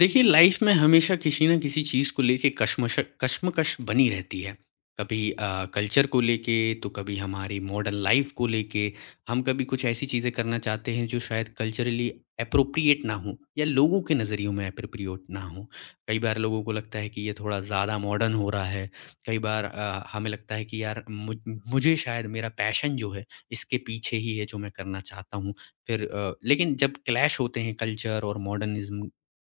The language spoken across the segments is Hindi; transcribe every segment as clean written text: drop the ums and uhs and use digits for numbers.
देखिए लाइफ में हमेशा किसी ना किसी चीज़ को लेके कश्मश कश्मकश बनी रहती है। कभी कल्चर को लेके तो कभी हमारी मॉडर्न लाइफ को लेके, हम कभी कुछ ऐसी चीज़ें करना चाहते हैं जो शायद कल्चरली एप्रोप्रिएट ना हो या लोगों के नज़रियों में एप्रोप्रिएट ना हो। कई बार लोगों को लगता है कि ये थोड़ा ज़्यादा मॉडर्न हो रहा है। कई बार हमें लगता है कि यार मुझे शायद मेरा पैशन जो है इसके पीछे ही है जो मैं करना चाहता हूँ। लेकिन जब क्लैश होते हैं कल्चर और मॉडर्निज़्म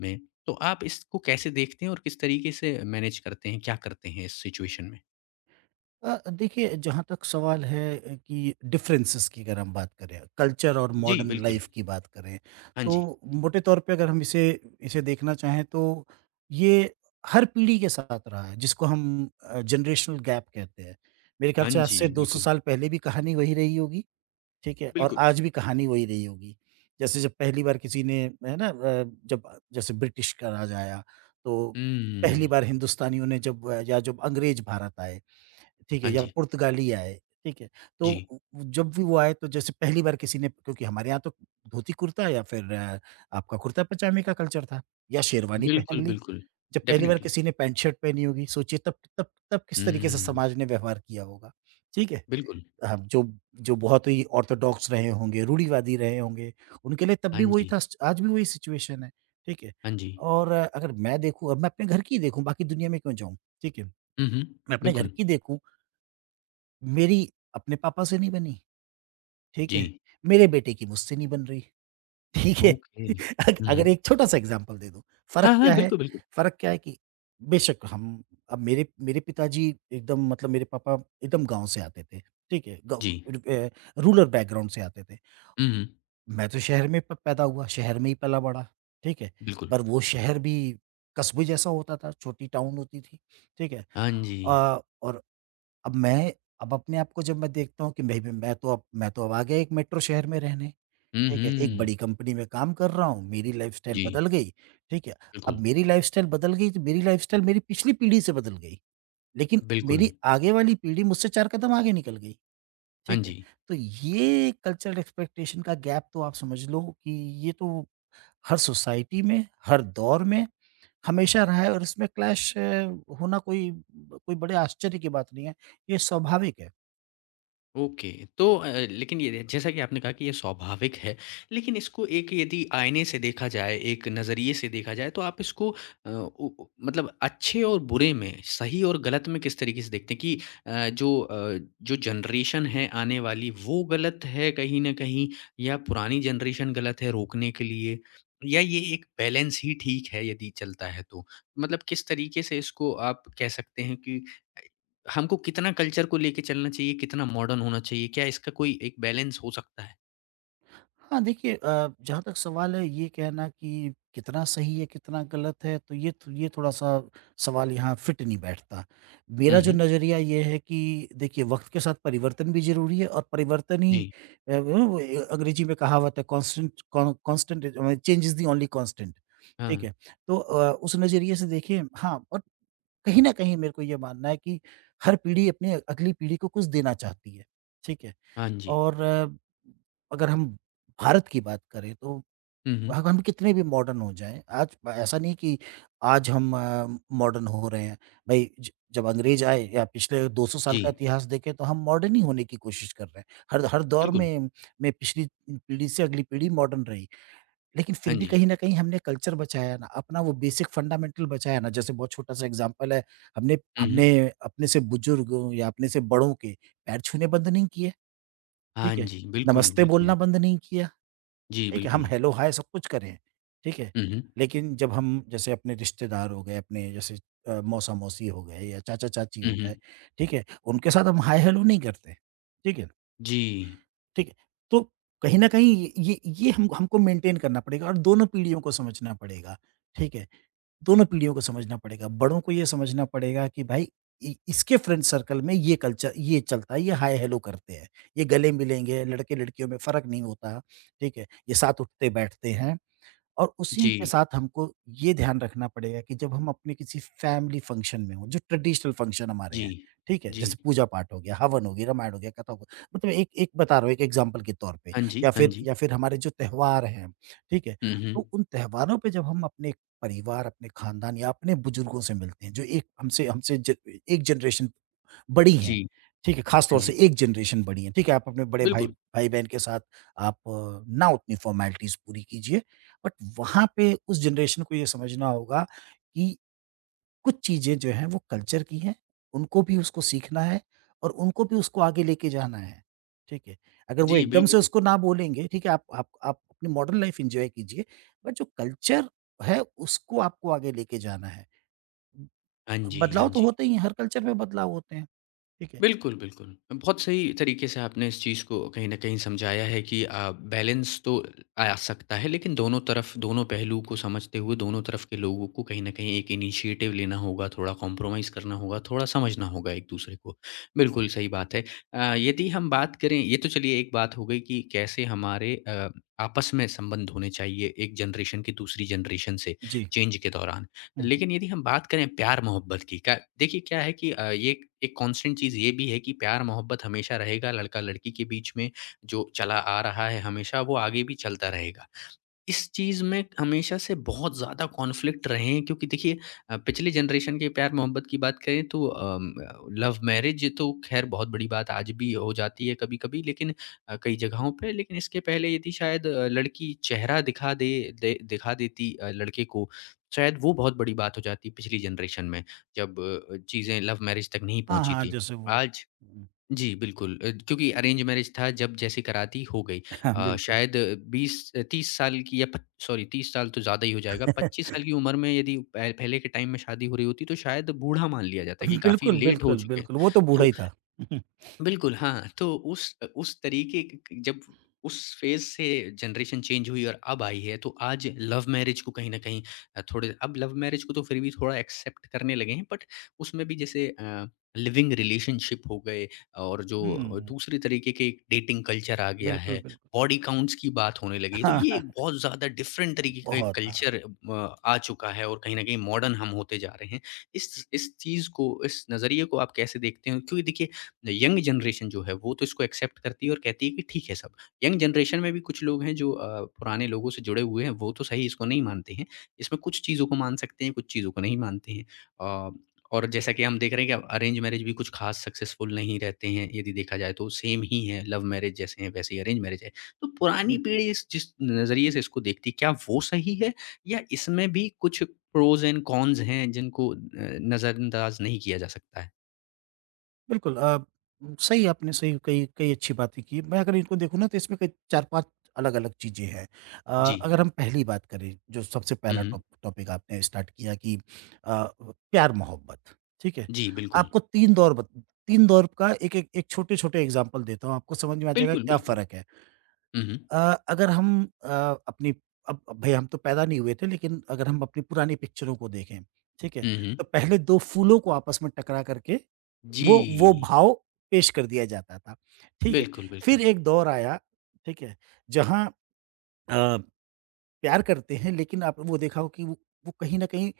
में तो आप इसको कैसे देखते हैं और किस तरीके से मैनेज करते हैं? क्या करते हैं इस सिचुएशन में? देखिए जहाँ तक सवाल है कि डिफरेंसेस की अगर हम बात करें कल्चर और जी, मॉडर्न बिल्कुल। लाइफ की बात करें हाँ तो जी। मोटे तौर पे अगर हम इसे इसे देखना चाहें तो ये हर पीढ़ी के साथ रहा है जिसको हम जनरेशनल गैप कहते हैं। मेरे ख्याल हाँ से आज जी, से 200 बिल्कुल। साल पहले भी कहानी वही रही होगी, ठीक है? और बिल्कुल। आज भी कहानी वही रही होगी। जैसे जब पहली बार किसी ने, है ना, जब जैसे ब्रिटिश का राज आया तो पहली हुँ। बार हिंदुस्तानियों ने जब या जब अंग्रेज भारत आए, ठीक है, हाँ या जी। पुर्तगाली आए, ठीक है? तो जी। उ जब भी वो आए तो जैसे पहली बार किसी ने, क्योंकि हमारे यहाँ तो धोती-कुर्ता या फिर आपका कुर्ता-पजामे का कल्चर था या शेरवानी पहन बिल्कुल, ली। बिल्कुल। जब पहली बार डेफ़िनेटली। किसी ने पैंट शर्ट पहनी होगी, सोचिए तब तब तब किस तरीके से हुँ, समाज ने व्यवहार किया होगा, ठीक है? बिल्कुल। जो जो बहुत ही ऑर्थोडॉक्स रहे होंगे, रूढ़िवादी रहे होंगे, उनके लिए तब हाँ भी वही जी, था, आज भी वही सिचुएशन है, ठीक है? हाँ जी। और अगर मैं देखूँ, अब मैं अपने घर की ही देखूँ, बाकी दुनिया में क्यों जाऊँ, ठीक है? हुँ, हुँ। मैं अपने घर बिल्कुल। की देखूँ। मेरी अपने पापा से नहीं बनी, ठीक जी। है? मेरे बेटे की मुझसे नहीं बन रही, ठीक है? ओके। अग हुँ, हुँ। अगर एक छोटा-सा एग्ज़ाम्पल दे दूँ, फ़र्क हाँ, हाँ, क्या है? बिल्कुल, बिल्कुल। फ़र्क क्या है कि बेशक हम, अब मेरे मेरे पिताजी, एकदम मतलब मेरे पापा एकदम गाँव से आते थे, ठीक है? जी। रूरल बैकग्राउंड से आते थे। हुँ, हुँ। मैं तो शहर में प पैदा हुआ, शहर में ही पला-बड़ा, ठीक है? बिल्कुल। पर वो शहर भी कस्बे जैसा होता था, छोटी टाउन होती थी, ठीक है? हाँ जी। अ, और अब मैं अब अपने आप को जब मैं देखता हूँ कि मैं भी, मैं तो अब आ गया एक मेट्रो शहर में रहने, हुँ, ठीक है? एक बड़ी हुँ। कंपनी में काम कर रहा हूँ, मेरी लाइफ़स्टाइल जी, बदल गई, ठीक है? अब बिल्कुल। मेरी लाइफ़स्टाइल बदल गई तो मेरी लाइफ़स्टाइल मेरी पिछली पीढ़ी से बदल गई, लेकिन बिल्कुल। मेरी आगे वाली पीढ़ी मुझसे 4 कदम आगे निकल गई, हाँ ठीक है? जी। तो ये कल्चरल एक्सपेक्टेशन का गैप तो आप समझ लो कि ये तो हर सोसाइटी में, हर दौर में हमेशा रहा है, और इसमें क्लैश होना कोई कोई बड़े आश्चर्य की बात नहीं है, ये स्वाभाविक है। ओके। तो लेकिन ये जैसा कि आपने कहा कि ये स्वाभाविक है लेकिन इसको एक यदि आईने से देखा जाए एक नज़रिए से देखा जाए तो आप इसको मतलब अच्छे और बुरे में सही और गलत में किस तरीके से देखते हैं कि जो जनरेशन है आने वाली वो गलत है कहीं ना कहीं या पुरानी जनरेशन गलत है रोकने के लिए या ये एक बैलेंस ही ठीक है यदि चलता है तो मतलब किस तरीके से इसको आप कह सकते हैं कि हमको कितना कल्चर को लेके चलना चाहिए, कितना मॉडर्न होना चाहिए? क्या इसका कोई एक बैलेंस हो सकता है? हाँ, देखिए जहाँ तक सवाल है ये कहना कि कितना सही है, कितना गलत है, तो ये थोड़ा-सा सवाल यहाँ फिट नहीं बैठता। हुँ, मेरा जो हुँ। नज़रिया ये है कि देखिए वक़्त के साथ परिवर्तन भी ज़रूरी है और परिवर्तन ही, जी। अंग्रेजी में कहावत है, constant, change is the only constant, ठीक हाँ। है। तो उस नज़रिए से देखिए, हाँ, और कहीं न कहीं मेरे को ये मानना है कि हर पीढ़ी अपनी अगली पीढ़ी को कुछ देना चाहती है, ठीक है। हाँ जी। और अगर हम भारत की बात करें तो, हुँ, हुँ। अगर हम कितने भी मॉडर्न हो जाएं, आज ऐसा नहीं कि आज हम मॉडर्न हो रहे हैं। भाई जब अंग्रेज आए या पिछले 200 साल जी, का इतिहास देखें, तो हम मॉडर्न ही होने की कोशिश कर रहे हैं हर हर दौर बिल्कुल। में। पिछली पीढ़ी से अगली पीढ़ी मॉडर्न रही, लेकिन फिर हाँ भी जी। कहीं ना कहीं हमने कल्चर बचाया ना, अपना वो बेसिक फंडामेंटल बचाया ना। जैसे बहुत छोटा सा एग्जांपल है, हमने हुँ, हुँ। हमने अपने से बुजुर्ग या अपने से बड़ों के पैर छूने बंद नहीं किए, हाँ ठीक है? जी, बिल्कुल, नमस्ते बोलना बिल्कुल। बंद नहीं किया, जी, ठीक है? हम बिल्कुल। हेलो, हाय सब कुछ करें, ठीक है? हुँ, हुँ। लेकिन जब हम जैसे अपने रिश्तेदार हो गए, अपने जैसे मौसा-मौसी हो गए या चाचा-चाची हुँ, हो गए, हुँ। ठीक है, उनके साथ हम हाय हेलो नहीं करते, ठीक है? जी। ठीक है, तो कहीं न कहीं ये, ये हम, हमको मेंटेन करना पड़ेगा और दोनों पीढ़ियों को समझना पड़ेगा, ठीक है? दोनों पीढ़ियों को समझना पड़ेगा। बड़ों को ये समझना पड़ेगा कि भाई इ इसके फ्रेंड सर्कल में ये कल्चर ये चलता है, ये हाय हेलो करते हैं। ये गले मिलेंगे, लड़के-लड़कियों में फ़र्क नहीं होता, ठीक है? ये साथ उठते-बैठते हैं। और उसी के जी, साथ हमको ये ध्यान रखना पड़ेगा कि जब हम अपने किसी फैमिली फंक्शन में हों, जो ट्रेडिशनल फंक्शन हमारे जी, हैं, ठीक है? जी। जैसे पूजा-पाठ हो गया, हवन हो गया, रामायण हो गया, कथा हो गया। मतलब एक एक बता रहा हूँ, एक एग्ज़ाम्पल के तौर पे, हाँ जी, हाँ जी। या फिर हमारे जो त्योहार हैं, ठीक है? हुँ, हुँ। तो उन त्योहारों पे जब हम अपने परिवार, अपने खानदान या अपने बुजुर्गों से मिलते हैं, जो एक हमसे हमसे ज एक जनरेशन बड़ी हैं, जी, ठीक है? ख़ास हाँ तौर से जी। एक जनरेशन बड़ी हैं, ठीक है? आप अपने बड़े बिल्कुल। भाई-बहन के साथ आप ना उतनी फ़ॉर्मेलिटीज़ पूरी कीजिए, बट वहाँ पे उस जनरेशन को ये समझना होगा कि कुछ चीज़ें जो हैं वो कल्चर की हैं, उनको भी उसको सीखना है और उनको भी उसको आगे लेके जाना है, ठीक है? अगर वो जी, एकदम से बिल्कुल। उसको ना बोलेंगे, ठीक है? आप आप अपनी मॉडर्न लाइफ़ एन्जॉय कीजिए, बट जो कल्चर है उसको आपको आगे लेके जाना है। ब- हाँ जी, हाँ बदलाव तो जी। होते ही हैं, हर कल्चर में बदलाव होते हैं, ठीक है? बिल्कुल, बिल्कुल। बहुत सही तरीके से आपने इस चीज़ को कहीं न कहीं समझाया है कि बैलेंस तो आ सकता है, लेकिन दोनों तरफ दोनों पहलू को समझते हुए दोनों तरफ के लोगों को कहीं न कहीं एक इनिशिएटिव लेना होगा, थोड़ा कॉम्प्रोमाइज़ करना होगा, थोड़ा समझना होगा एक-दूसरे को। बिल्कुल सही बात है। यदि हम बात करें ये तो चलिए एक बात हो गई कि कैसे हमारे आपस में संबंध होने चाहिए एक जनरेशन की दूसरी जनरेशन से जी, चेंज के दौरान। हुँ। लेकिन यदि हम बात करें प्यार-मोहब्बत की का देखिए क्या है कि अ, ये एक एक कांस्टेंट चीज़ ये भी है कि प्यार-मोहब्बत हमेशा रहेगा लड़का-लड़की के बीच में, जो चला आ रहा है हमेशा वो आगे भी चलता रहेगा। इस चीज़ में हमेशा से बहुत ज़्यादा कॉन्फ्लिक्ट रहे हैं क्योंकि देखिए पिछले जनरेशन के प्यार मोहब्बत की बात करें तो लव मैरिज तो खैर बहुत बड़ी बात आज भी हो जाती है कभी कभी लेकिन कई जगहों पे लेकिन इसके पहले यदि शायद लड़की चेहरा दिखा दे, दिखा देती लड़के को शायद वो बहुत बड़ी बात हो जाती पिछली जनरेशन में जब चीज़ें लव मैरिज तक नहीं हाँ, पहुंची हाँ, थी जैसे वो आज हुँ, जी, बिल्कुल। क्योंकि अरेंज मैरेज था जब जैसे कराती हो गई। हाँ, बिल्कुल। शायद 20 30 साल की या पच सॉरी 30 साल तो ज़्यादा ही हो जाएगा, 25 साल की उम्र में यदि पह पहले के टाइम में शादी हो रही होती तो शायद बूढ़ा मान लिया जाता कि काफ़ी बिल्कुल, लेट हो बिल्कुल, चुके हैं। बिल्कुल, वो तो बूढ़ा तो ही था। बिल्कुल, हाँ। तो उस तरीके क क जब उस फ़ेज़ से जनरेशन चेंज हुई और अब आई है, तो आज लव मैरिज को कहीं न कहीं अ, थोड़े अब लव मैरिज को तो फिर भी थोड़ा एक्सेप्ट करने लगे हैं, बट उसमें भी जैसे लिविंग रिलेशनशिप हो गए और जो हुँ, दूसरे तरीके के डेटिंग कल्चर आ गया बिल्कुल, है, बिल्कुल। बॉडी काउंट्स की बात होने लगी। तो हाँ, ये एक हाँ, बहुत ज़्यादा डिफ़रेंट तरीके का एक बहुत हाँ। कल्चर आ चुका है और कहीं न कहीं मॉडर्न हम होते जा रहे हैं। इस चीज़ को, इस नज़रिए को आप कैसे देखते हो? क्योंकि देखिए यंग जनरेशन जो है वो तो इसको एक्सेप्ट करती है और कहती है कि ठीक है सब यंग जनरेशन में भी कुछ लोग हैं जो पुराने लोगों से जुड़े हुए हैं वो तो सही इसको नहीं मानते हैं इसमें कुछ चीज़ों को मान सकते हैं कुछ चीज़ों को नहीं मानते हैं अ, और जैसा कि हम देख रहे हैं कि अरेंज मैरिज भी कुछ खास सक्सेसफुल नहीं रहते हैं यदि देखा जाए तो सेम ही है लव मैरिज जैसे हैं वैसे ही अरेंज मैरिज है तो हुँ, पुरानी पीढ़ी इस जिस नज़रिए से इसको देखती है, क्या वो सही है या इसमें भी कुछ प्रोज एंड कॉन्स हैं जिनको नज़रअंदाज नहीं किया जा सकता है बिल्कुल सही आपने सही कई कई अच्छी बातें की। मैं अगर इनको देखूँ ना तो इसमें कई 4-5 अलग-अलग चीज़ें हैं। जी अगर हम पहली बात करें, जो सबसे पहला टॉपिक आपने स्टार्ट किया, कि अ, प्यार-मोहब्बत, ठीक है? जी, बिल्कुल। आपको 3 दौर बत 3 दौर का, एक-एक एक छोटे-छोटे एग्ज़ाम्पल देता हूँ, आपको समझ में आ जाएगा बिल्कुल, क्या बिल्कुल। फ़र्क है। हुँ, हुँ। अ, अगर हम अपनी अब भई हम तो पैदा नहीं हुए थे, लेकिन अगर हम अपनी पुरानी पिक्चरों को देखें, ठीक है? हुँ, हुँ। तो पहले 2 फूलों को आपस में टकरा करके जी। वो भाव पेश कर दिया जाता था, ठीक है? बिल्कुल, फिर बिल्कुल। एक दौर आया, ठीक है? जहाँ अ प्यार करते हैं, लेकिन आपने वो देखा हो कि वो कहीं न कहीं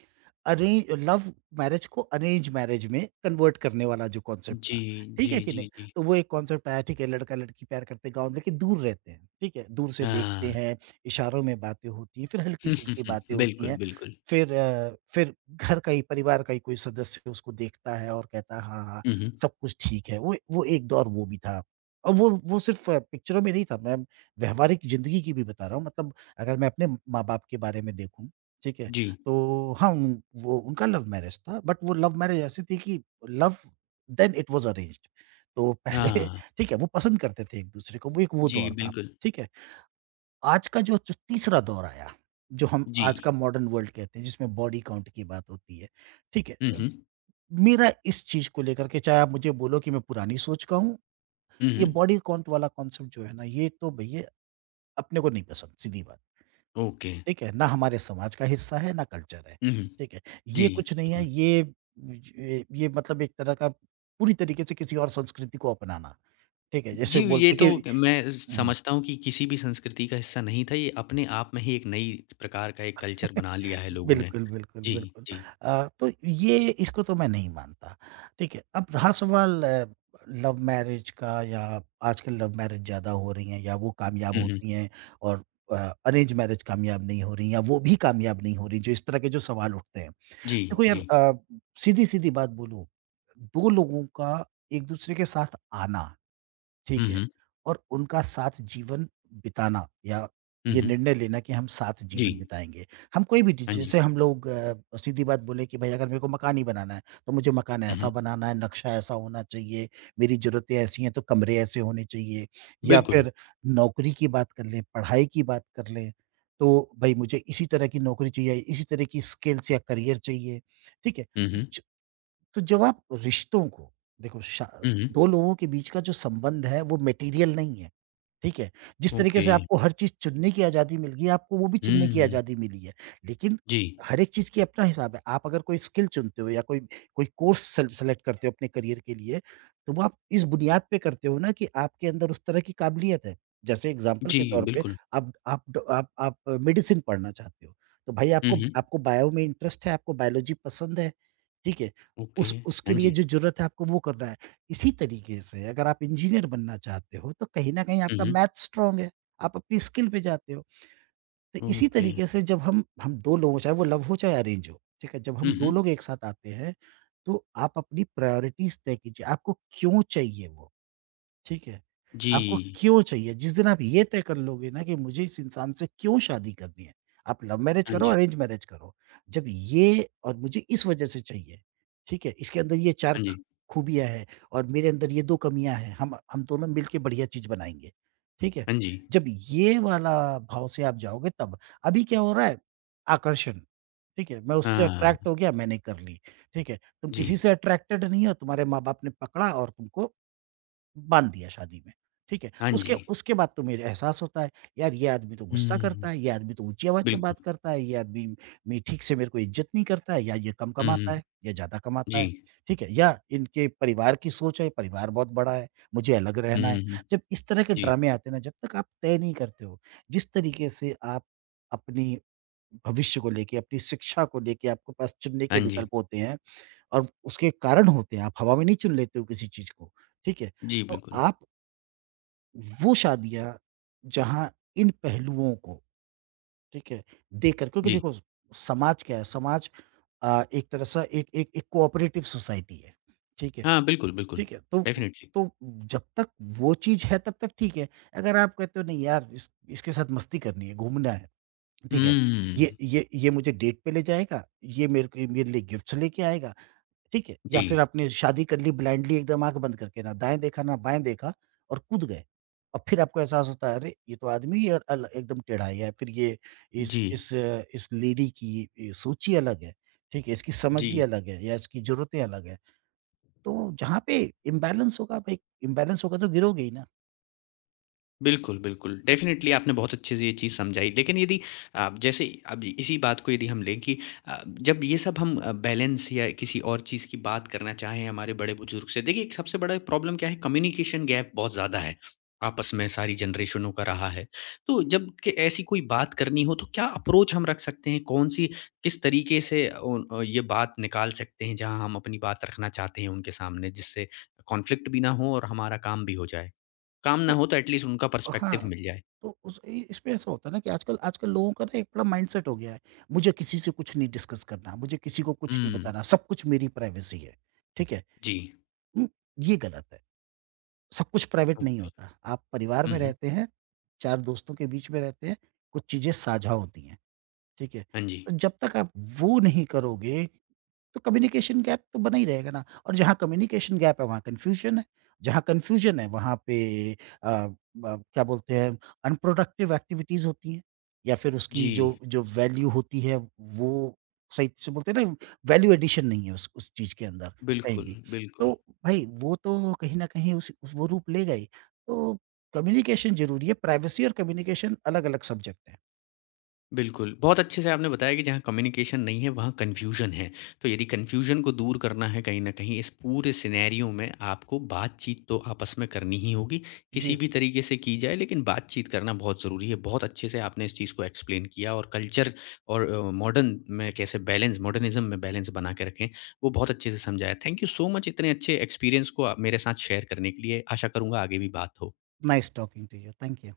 अरेंज लव मैरिज को, अरेंज मैरिज में कन्वर्ट करने वाला जो कॉन्सेप्ट जी, था, ठीक जी, है कि नहीं? जी, जी। तो वो एक कॉन्सेप्ट आया, ठीक है, लड़का-लड़की प्यार करते हैं, गाँव लेकिन दूर रहते हैं, ठीक है? दूर से देखते हाँ। हैं, इशारों में बातें होती हैं, फिर हल्की-फुल्की बातें होती बिल्कुल, हैं, बिल्कुल। फिर फिर घर का ही, परिवार का ही कोई सदस्य उसको देखता है और कहता है, "हाँ, हाँ, हुँ, हुँ। सब कुछ ठीक है।" वो एक दौर वो भी था, और वो सिर्फ़ पिक्चरों में नहीं था, मैं व्यावहारिक ज़िंदगी की भी बता रहा हूँ, मतलब अगर मैं अपने माँ-बाप के बारे में देखूँ, ठीक है? जी। तो हाँ, उन वो उनका लव मैरिज था, बट वो लव मैरिज ऐसी थी कि love then it was arranged. तो पहले हाँ। ठीक है, वो पसंद करते थे एक-दूसरे को, वो एक वो जी, दौर था, बिल्कुल। ठीक है? आज का जो जो तीसरा दौर आया, जो हम जी। आज का मॉडर्न वर्ल्ड कहते हैं, जिसमें बॉडी काउंट की बात होती है, ठीक है? हुँ, हुँ। मेरा इस चीज़ को लेकर के, चाहे आप मुझे बोलो कि मैं पुरानी सोच का हूँ, हुँ, ये हुँ। बॉडी काउंट वाला कॉन्सेप्ट जो है ना, ये तो भैया अपने को नहीं पसंद, सीधी बात। ओके। ठीक है? ना हमारे समाज का हिस्सा है, ना कल्चर है। हुँ, हुँ। ठीक है? जी, ये कुछ नहीं है, बिल्कुल। ये ज ये मतलब एक तरह का पूरी तरीके से किसी और संस्कृति को अपनाना। ठीक है? जैसे जी, ये बोलते हैं तो कि मैं हुँ। समझता हूँ कि किसी भी संस्कृति का हिस्सा नहीं था, ये अपने आप में ही एक नई प्रकार का एक कल्चर बना लिया है लोगों ने। बिल्कुल, बिल्कुल, जी, बिल्कुल। जी। तो ये, इसको तो मैं नहीं मानता। ठीक है? अब रहा सवाल लव मैरिज का, या आजकल लव मैरिज ज़्यादा हो रही हैं या वो कामयाब हुँ, हुँ। होती हैं, और अ, अरेंज मैरिज कामयाब नहीं हो रही या वो भी कामयाब नहीं हो रही, जो इस तरह के जो सवाल उठते हैं। जी, देखो यार जी। सीधी-सीधी बात बोलूँ, 2 लोगों का एक-दूसरे के साथ आना, हुँ, ठीक है। हुँ। और उनका साथ जीवन बिताना, या हुँ, ये हुँ। निर्णय लेना कि हम साथ जी। जीवन बिताएँगे। हम कोई भी डिज हाँ जी। जैसे हम लोग सीधी बात बोले कि भाई अगर मेरे को मकान ही बनाना है, तो मुझे मकान हुँ, ऐसा हुँ। बनाना है, नक्शा ऐसा होना चाहिए, मेरी ज़रूरतें ऐसी हैं तो कमरे ऐसे होने चाहिए, या बिल्कुल। फिर नौकरी की बात कर लें, पढ़ाई की बात कर लें, तो भई मुझे इसी तरह की नौकरी चाहिए, इसी तरह की स्किल्स या करियर चाहिए, ठीक है? हुँ, तो हुँ। च तो जब आप रिश्तों को देखो, शा हुँ, हुँ। 2 लोगों के बीच का जो संबंध है वो मटेरियल नहीं है, ठीक है? जिस तरीके ओके। से आपको हर चीज़ चुनने की आज़ादी मिल गई है, आपको वो भी चुनने की हुँ। आज़ादी मिली है। लेकिन जी। हर एक चीज़ की अपना हिसाब है। आप अगर कोई स्किल चुनते हो या कोई कोई कोर्स सेलेक्ट करते हो अपने करियर के लिए, तो वो आप इस बुनियाद पे करते हो ना कि आपके अंदर उस तरह की काबिलियत है। जैसे एग्ज़ाम्पल जी, के तौर पे बिल्कुल। आप ड आप मेडिसिन पढ़ना चाहते हो, तो भाई हुँ, आपको हुँ। आपको बायो में इंटरेस्ट है, आपको बायोलॉजी पसंद है, ठीक है? ओके। उस उसके हाँ लिए जी। जो ज़रूरत है आपको वो करना है। इसी तरीके से अगर आप इंजीनियर बनना चाहते हो तो कहीं न कहीं हुँ, आपका हुँ। मैथ स्ट्रॉन्ग है, आप अपनी स्किल पे जाते हो। तो इसी ओके। तरीके से जब हम 2 लोग हों, चाहे वो लव हो चाहे अरेंज हो, ठीक है? जब हुँ, हम 2 हुँ। लोग एक साथ आते हैं, तो आप अपनी प्रायोरिटीज़ तय कीजिए। आपको क्यों चाहिए वो? ठीक है? जी। आपको क्यों चाहिए? जिस दिन आप ये तय कर लोगे ना कि मुझे इस इंसान से क्यों शादी करनी है, आप लव मैरिज हाँ करो, जी। अरेंज मैरिज करो। जब ये और मुझे इस वजह से चाहिए, ठीक है? इसके अंदर ये 4 हाँ ख जी। खूबियाँ हैं और मेरे अंदर ये 2 कमियाँ हैं, हम दोनों मिल के बढ़िया चीज़ बनाएँगे। ठीक है? हाँ जी। जब ये वाला भाव से आप जाओगे तब। अभी क्या हो रहा है? आकर्षण, ठीक है? मैं उससे अट्रैक्ट हाँ। हो गया, मैंने कर ली। ठीक है? तुम जी। किसी से अट्रैक्टेड नहीं हो, तुम्हारे माँ-बाप ने पकड़ा और तुमको बाँध दिया शादी में, ठीक है? हाँ उसके जी। उसके बाद तो मेरे एहसास होता है, यार ये आदमी तो गुस्सा करता हुँ। है, ये आदमी तो ऊँची आवाज़ में बात बिल्कुल। करता है, ये आदमी में ठीक से मेरे को इज़्ज़त नहीं करता है, या ये कम हुँ, कमाता हुँ। है, या ज़्यादा कमाता जी। है, ठीक है? या इनके परिवार की सोच है, परिवार बहुत बड़ा है, मुझे अलग हुँ, रहना है। हुँ, हुँ। जब इस तरह के जी। ड्रामे आते हैं ना, जब तक आप तय नहीं करते हो, जिस तरीके से आप अपनी भविष्य को लेके, अपनी शिक्षा को लेके आपके पास चुनने के हाँ जी। विकल्प होते हैं और उसके कारण होते हैं, आप हवा में नहीं चुन लेते हो किसी चीज़ को, ठीक है? जी, तो बिल्कुल। आप वो शादियाँ जहाँ इन पहलुओं को, ठीक है, देकर क्योंकि जी। देखो स समाज क्या है, समाज एक तरह से एक एक एक कोऑपरेटिव सोसाइटी है, ठीक है? हाँ, बिल्कुल, बिल्कुल। ठीक है? तो उ डेफ़िनेटली। तो जब तक वो चीज़ है तब तक ठीक है, अगर आप कहते हो नहीं यार इस इसके साथ मस्ती करनी है, घूमना है, ठीक है? ये हुँ। ये ये मुझे डेट पे ले जाएगा, ये मेरे लिए गिफ्ट्स लेके आएगा, ठीक है? या जी। फिर आपने शादी कर ली ब्लाइंडली एकदम आँख बंद करके, ना दाएँ देखा, ना बाएँ देखा और कूद गए और फिर आपको एहसास होता है, अरे! ये तो आदमी ही अ, अल एकदम टेढ़ा है या फिर ये जी। इस लेडी की सोच ही अलग है, ठीक है? इसकी जी। समझ ही अलग है या इसकी ज़रूरतें अलग हैं। तो जहाँ पे इम्बैलेंस होगा भाई, इम्बैलेंस होगा तो गिरोगे ही ना। बिल्कुल, बिल्कुल। डेफ़िनेटली आपने बहुत अच्छे से ये चीज़ समझाई। लेकिन यदि जैसे अब इसी बात को यदि हम लें कि अ, जब ये सब हम बैलेंस या किसी और चीज़ की बात करना चाहें हमारे बड़े-बुजुर्ग से, देखिए एक सबसे बड़ा प्रॉब्लम क्या है कम्युनिकेशन गैप बहुत ज़्यादा है, आपस में सारी जनरेशनों का रहा है। तो जब कि ऐसी कोई बात करनी हो तो क्या अप्रोच हम रख सकते हैं? कौन-सी किस तरीके से ये बात निकाल सकते हैं जहाँ हम अपनी बात रखना चाहते हैं उनके सामने जिससे कॉन्फ्लिक्ट भी ना हो और हमारा काम भी हो जाए? काम ना तो हो तो एटलीस्ट उनका पर्सपेक्टिव हाँ, मिल जाए। तो उस इ इसमें ऐसा होता है ना कि आजकल आजकल लोगों का ना एक बड़ा माइंडसेट हो गया है, मुझे किसी से कुछ नहीं डिस्कस करना, मुझे किसी को कुछ नहीं हुँ। बताना, सब कुछ मेरी प्राइवेसी है, ठीक है? जी। उम, ये गलत है। सब कुछ प्राइवेट नहीं ओके। होता। आप परिवार हुँ, में हुँ। रहते हैं, 4 दोस्तों के बीच में रहते हैं, कुछ चीज़ें साझा होती हैं। ठीक है? हाँ जी। तो जब तक आप वो नहीं करोगे, तो कम्युनिकेशन गैप तो बना ही रहेगा ना। और जहाँ कम्युनिकेशन गैप है, वहाँ कन्फ्यूजन है। जहाँ कन्फ्यूजन है, वहाँ पे अ, ब क्या बोलते हैं, अनप्रोडक्टिव एक्टिविटीज़ होती हैं या फिर उसकी जो जी, जो वैल्यू होती है, वो सही से बोलते हैं ना, वैल्यू एडिशन नहीं है उस चीज़ के अंदर कहीं बिल्कुल, भी। तो बिल्कुल। भई वो तो कहीं न कहीं उस वो रूप लेगा ही। तो कम्युनिकेशन ज़रूरी है, प्राइवेसी और कम्युनिकेशन अलग-अलग सब्जेक्ट हैं। बिल्कुल, बहुत अच्छे से आपने बताया कि जहाँ कम्युनिकेशन नहीं है, वहाँ कन्फ्यूज़न है। तो यदि कन्फ्यूज़न को दूर करना है कहीं न कहीं इस पूरे सिनेरियो में आपको बातचीत तो आपस में करनी ही होगी, जी। किसी भी तरीके से की जाए लेकिन बातचीत करना बहुत ज़रूरी है। बहुत अच्छे से आपने इस चीज़ को एक्सप्लेन किया और कल्चर और मॉडर्न में कैसे बैलेंस मॉडर्निज़्म में बैलेंस बना के रखें, वो बहुत अच्छे से समझाया। थैंक यू सो मच इतने अच्छे एक्सपीरियंस को मेरे साथ शेयर करने के लिए। आशा करूँगा आगे भी बात हो। Nice talking to you. Thank you.